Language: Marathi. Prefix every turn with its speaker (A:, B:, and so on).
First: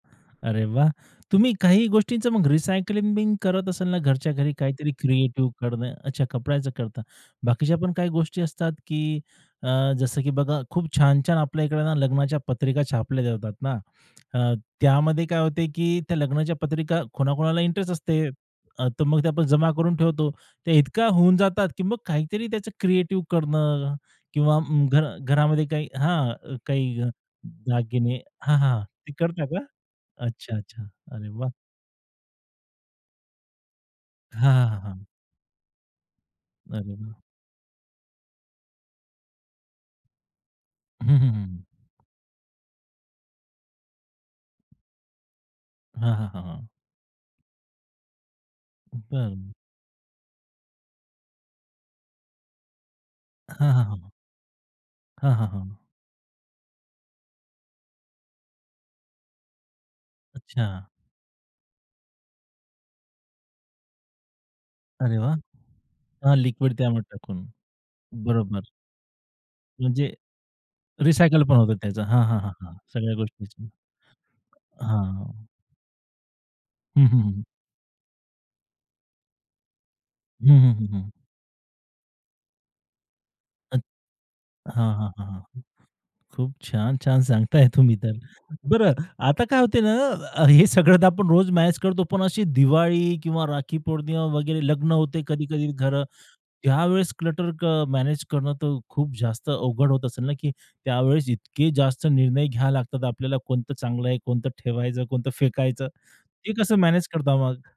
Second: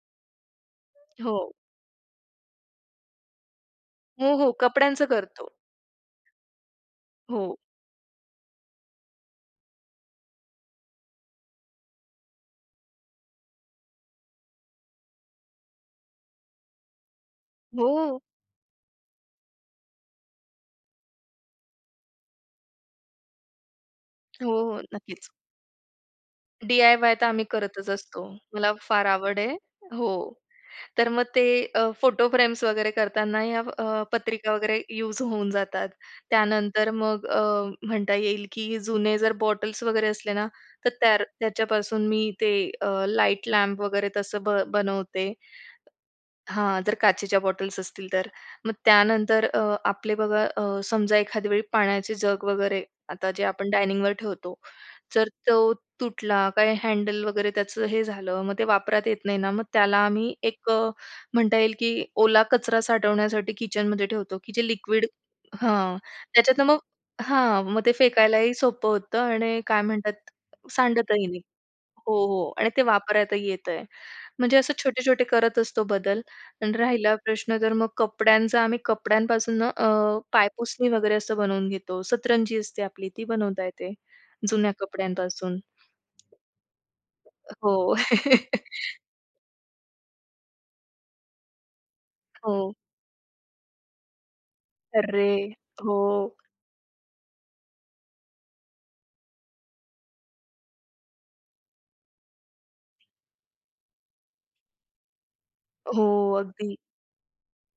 A: अरे वाह!
B: हो.
A: तुम्ही काही गोष्टींचं मग रिसायकलिंग बिन करत असाल ना, घरच्या
B: हो, हो.
A: घरी काहीतरी
B: कपड्यांचं करतो.
A: क्रिएटिव्ह करणं अच्छा, कपड्याचं करता.
B: हो.
A: बाकीच्या पण काही गोष्टी असतात, की अ, जसं की बघा खूप छान-छान आपल्या इकडे ना, लग्नाच्या पत्रिका छापल्या जातात ना. अ, त्यामध्ये काय होते, की त्या लग्नाच्या पत्रिका कोणाकोणाला इंटरेस्ट असते.
B: हो.
A: अ, तर मग ते आपण जमा करून ठेवतो. ते इतका होऊन जातात, की मग काहीतरी त्याचं क्रिएटिव्ह करणं
B: हो,
A: किंवा
B: हो,
A: मग घर
B: नक्कीच.
A: घरामध्ये काही हां, काही
B: डीआयवाय तर आम्ही करतच
A: दागिने
B: असतो.
A: हां,
B: मला
A: हां,
B: फार
A: ते
B: आवड
A: करता
B: आहे.
A: का?
B: हो,
A: अच्छा-अच्छा.
B: तर मग
A: अरे
B: ते
A: वाह!
B: अ, फोटो फ्रेम्स वगैरे करतांना या अ,
A: हां,
B: पत्रिका
A: हां, हां,
B: वगैरे
A: हां.
B: यूज होऊन जातात. त्यानंतर
A: अरे वाह!
B: मग अ, म्हणता येईल की जुने जर बॉटल्स वगैरे असले ना, तर
A: हं,
B: त्या
A: हं, हं, हं.
B: त्याच्यापासून मी ते अ, लाईट लॅम्प वगैरे तसं ब बनवते.
A: हां, हां, हां, हां.
B: हां, जर काचेच्या बॉटल्स असतील तर. मग त्यानंतर
A: बरं.
B: अ, आपले बघा अ, समजा एखाद्या वेळी पाण्याचे जग वगैरे आता जे आपण
A: हां, हां, हां.
B: डायनिंगवर ठेवतो. जर
A: हां, हां,
B: तो
A: हां.
B: तुटला काही हँडल वगैरे त्याचं हे झालं, मग ते वापरात येत नाही ना, मग त्याला आम्ही एक
A: अच्छा.
B: अ, म्हणता येईल की ओला कचरा साठवण्यासाठी किचनमध्ये ठेवतो, की जे लिक्विड
A: अरे वाह!
B: हां,
A: हां,
B: त्याच्यातनं
A: लिक्विड
B: मग
A: त्यामध्ये टाकून.
B: हां, मग ते फेकायलाही
A: बरोबर.
B: सोपं होतं आणि काय म्हणतात,
A: म्हणजे
B: सांडतही नाही.
A: रिसायकल पण होतं त्याचं.
B: हो,
A: हां, हां,
B: हो
A: हां,
B: आणि
A: हां.
B: ते
A: सगळ्या
B: वापरायलाही
A: गोष्टीची.
B: येतंय. म्हणजे असं छोटे-छोटे
A: हां.
B: करत असतो बदल आणि
A: हं,
B: राहिला
A: हं, हं, हं.
B: प्रश्न तर मग कपड्यांचा, आम्ही कपड्यांपासून अ,
A: हं, हं, हं,
B: पायपुसणी
A: हं.
B: वगैरे असं बनवून घेतो. सतरंजी असते आपली ती बनवता
A: [unintelligible] हां,
B: येते. जुन्या
A: हां, हां, हां,
B: कपड्यांपासून.
A: हां. खूप छान. छान सांगताय
B: हो.
A: तुम्ही तर. बरं आता काय होते ना, हे सगळं आपण रोज मॅनेज करतो. पण अशी
B: हो.
A: दिवाळी किंवा राखी पौर्णिमा वगैरे लग्न होते,
B: अर्रे!
A: कधी-कधी
B: हो.
A: घरं त्यावेळेस क्लटर अ, मॅनेज करणं तर खूप जास्त अवघड होत असेल ना, की त्यावेळेस इतके जास्त निर्णय घ्यावे लागतात आपल्याला कोणतं चांगलं आहे, कोणतं ठेवायचं, कोणतं फेकायचं.
B: हो,
A: ते कसं
B: अगदी.
A: मॅनेज करता मग?